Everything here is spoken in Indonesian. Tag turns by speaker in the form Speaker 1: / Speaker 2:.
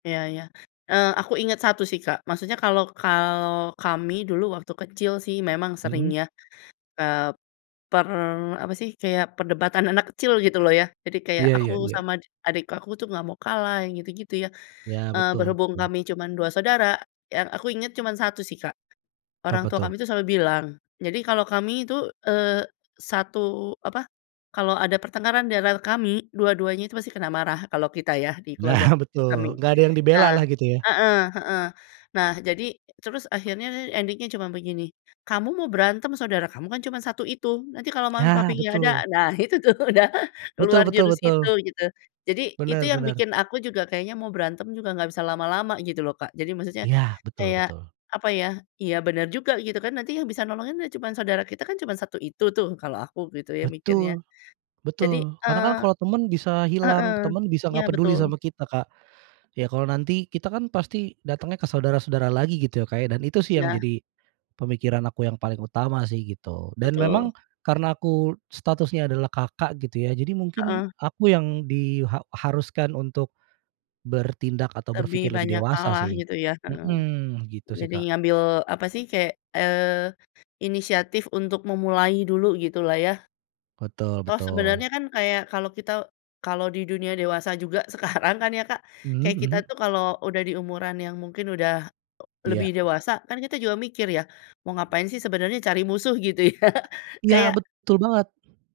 Speaker 1: Iya iya. Eee, aku inget satu sih Kak, maksudnya kalo kalo kami dulu waktu kecil sih memang sering
Speaker 2: Hmm.
Speaker 1: ya, eee, per apa sih kayak, perdebatan anak kecil gitu loh ya, jadi kayak
Speaker 2: Iya
Speaker 1: aku
Speaker 2: iya iya.
Speaker 1: sama dik adik aku tuh nggak mau kalah yang gitu-gitu ya.
Speaker 2: Iya
Speaker 1: Eee,
Speaker 2: betul
Speaker 1: berhubung
Speaker 2: betul.
Speaker 1: kami cuman 2 saudara, yang aku inget cuman 1 sih Kak, orang
Speaker 2: Apa
Speaker 1: tua
Speaker 2: tuh?
Speaker 1: kami tuh selalu bilang jadi kalo kami itu, eee, satu apa, kalo ada pertengkaran diantara kami, dua-duanya itu masih kena marah kalo kita ya, di keluarga
Speaker 2: Nah
Speaker 1: kami.
Speaker 2: betul, nggak ada yang dibela
Speaker 1: Nah
Speaker 2: lah gitu ya?
Speaker 1: heeh heeh. Nah jadi terus akhirnya ending-nya cuman begini, "Kamu mau berantem, saudara kamu kan cuma satu itu, nanti kalo mami
Speaker 2: Ya
Speaker 1: papi nggak ada?"
Speaker 2: betul.
Speaker 1: Nah itu tuh udah
Speaker 2: Betul
Speaker 1: keluar
Speaker 2: betul
Speaker 1: jurus
Speaker 2: betul.
Speaker 1: itu gitu. Jadi itu
Speaker 2: Bener
Speaker 1: yang
Speaker 2: bener.
Speaker 1: bikin aku juga kayaknya mau berantem juga nggak bisa lama-lama gitu loh, Kak. Jadi maksudnya
Speaker 2: Iya, betul
Speaker 1: kayak
Speaker 2: betul.
Speaker 1: apa ya, iya bener juga gitu kan, nanti yang bisa nolongin ya cuman saudara kita kan cuman 1 itu tuh, kalau aku gitu ya mikirnya.
Speaker 2: Betul
Speaker 1: Jadi,
Speaker 2: betul, karena
Speaker 1: eee
Speaker 2: kan kalo teman bisa hilang,
Speaker 1: heeh.
Speaker 2: teman bisa
Speaker 1: Iya
Speaker 2: nggak peduli
Speaker 1: betul.
Speaker 2: sama kita, Kak. Ya kalo nanti kita kan pasti datangnya ke saudara-saudara lagi gitu ya Kak ya, dan itu sih yang
Speaker 1: Nah.
Speaker 2: jadi pemikiran aku yang paling utama sih gitu, dan memang
Speaker 1: Betul.
Speaker 2: karena aku statusnya adalah Kakak gitu ya jadi mungkin
Speaker 1: Heeh.
Speaker 2: aku yang di ha haruskan untuk bertindak atau
Speaker 1: Lebih
Speaker 2: berpikir lebih
Speaker 1: banyak
Speaker 2: dewasa
Speaker 1: kalah
Speaker 2: sih.
Speaker 1: gitu ya, heeh.
Speaker 2: Hmm, gitu sih,
Speaker 1: Jadi
Speaker 2: Kak.
Speaker 1: ngambil apa sih, kayak, eee, inisiatif untuk memulai dulu gitu lah ya.
Speaker 2: Betul
Speaker 1: Toh
Speaker 2: betul.
Speaker 1: sebenarnya kan kayak kalo kita kalo di dunia dewasa juga sekarang kan ya Kak,
Speaker 2: Mhm
Speaker 1: kayak kita
Speaker 2: mhm.
Speaker 1: tuh kalo udah diumuran yang mungkin udah, eee, lebih
Speaker 2: Iya.
Speaker 1: dewasa kan kita juga mikir ya, mau ngapain sih sebenarnya cari musuh gitu ya,
Speaker 2: Iya,
Speaker 1: kayak
Speaker 2: betul banget.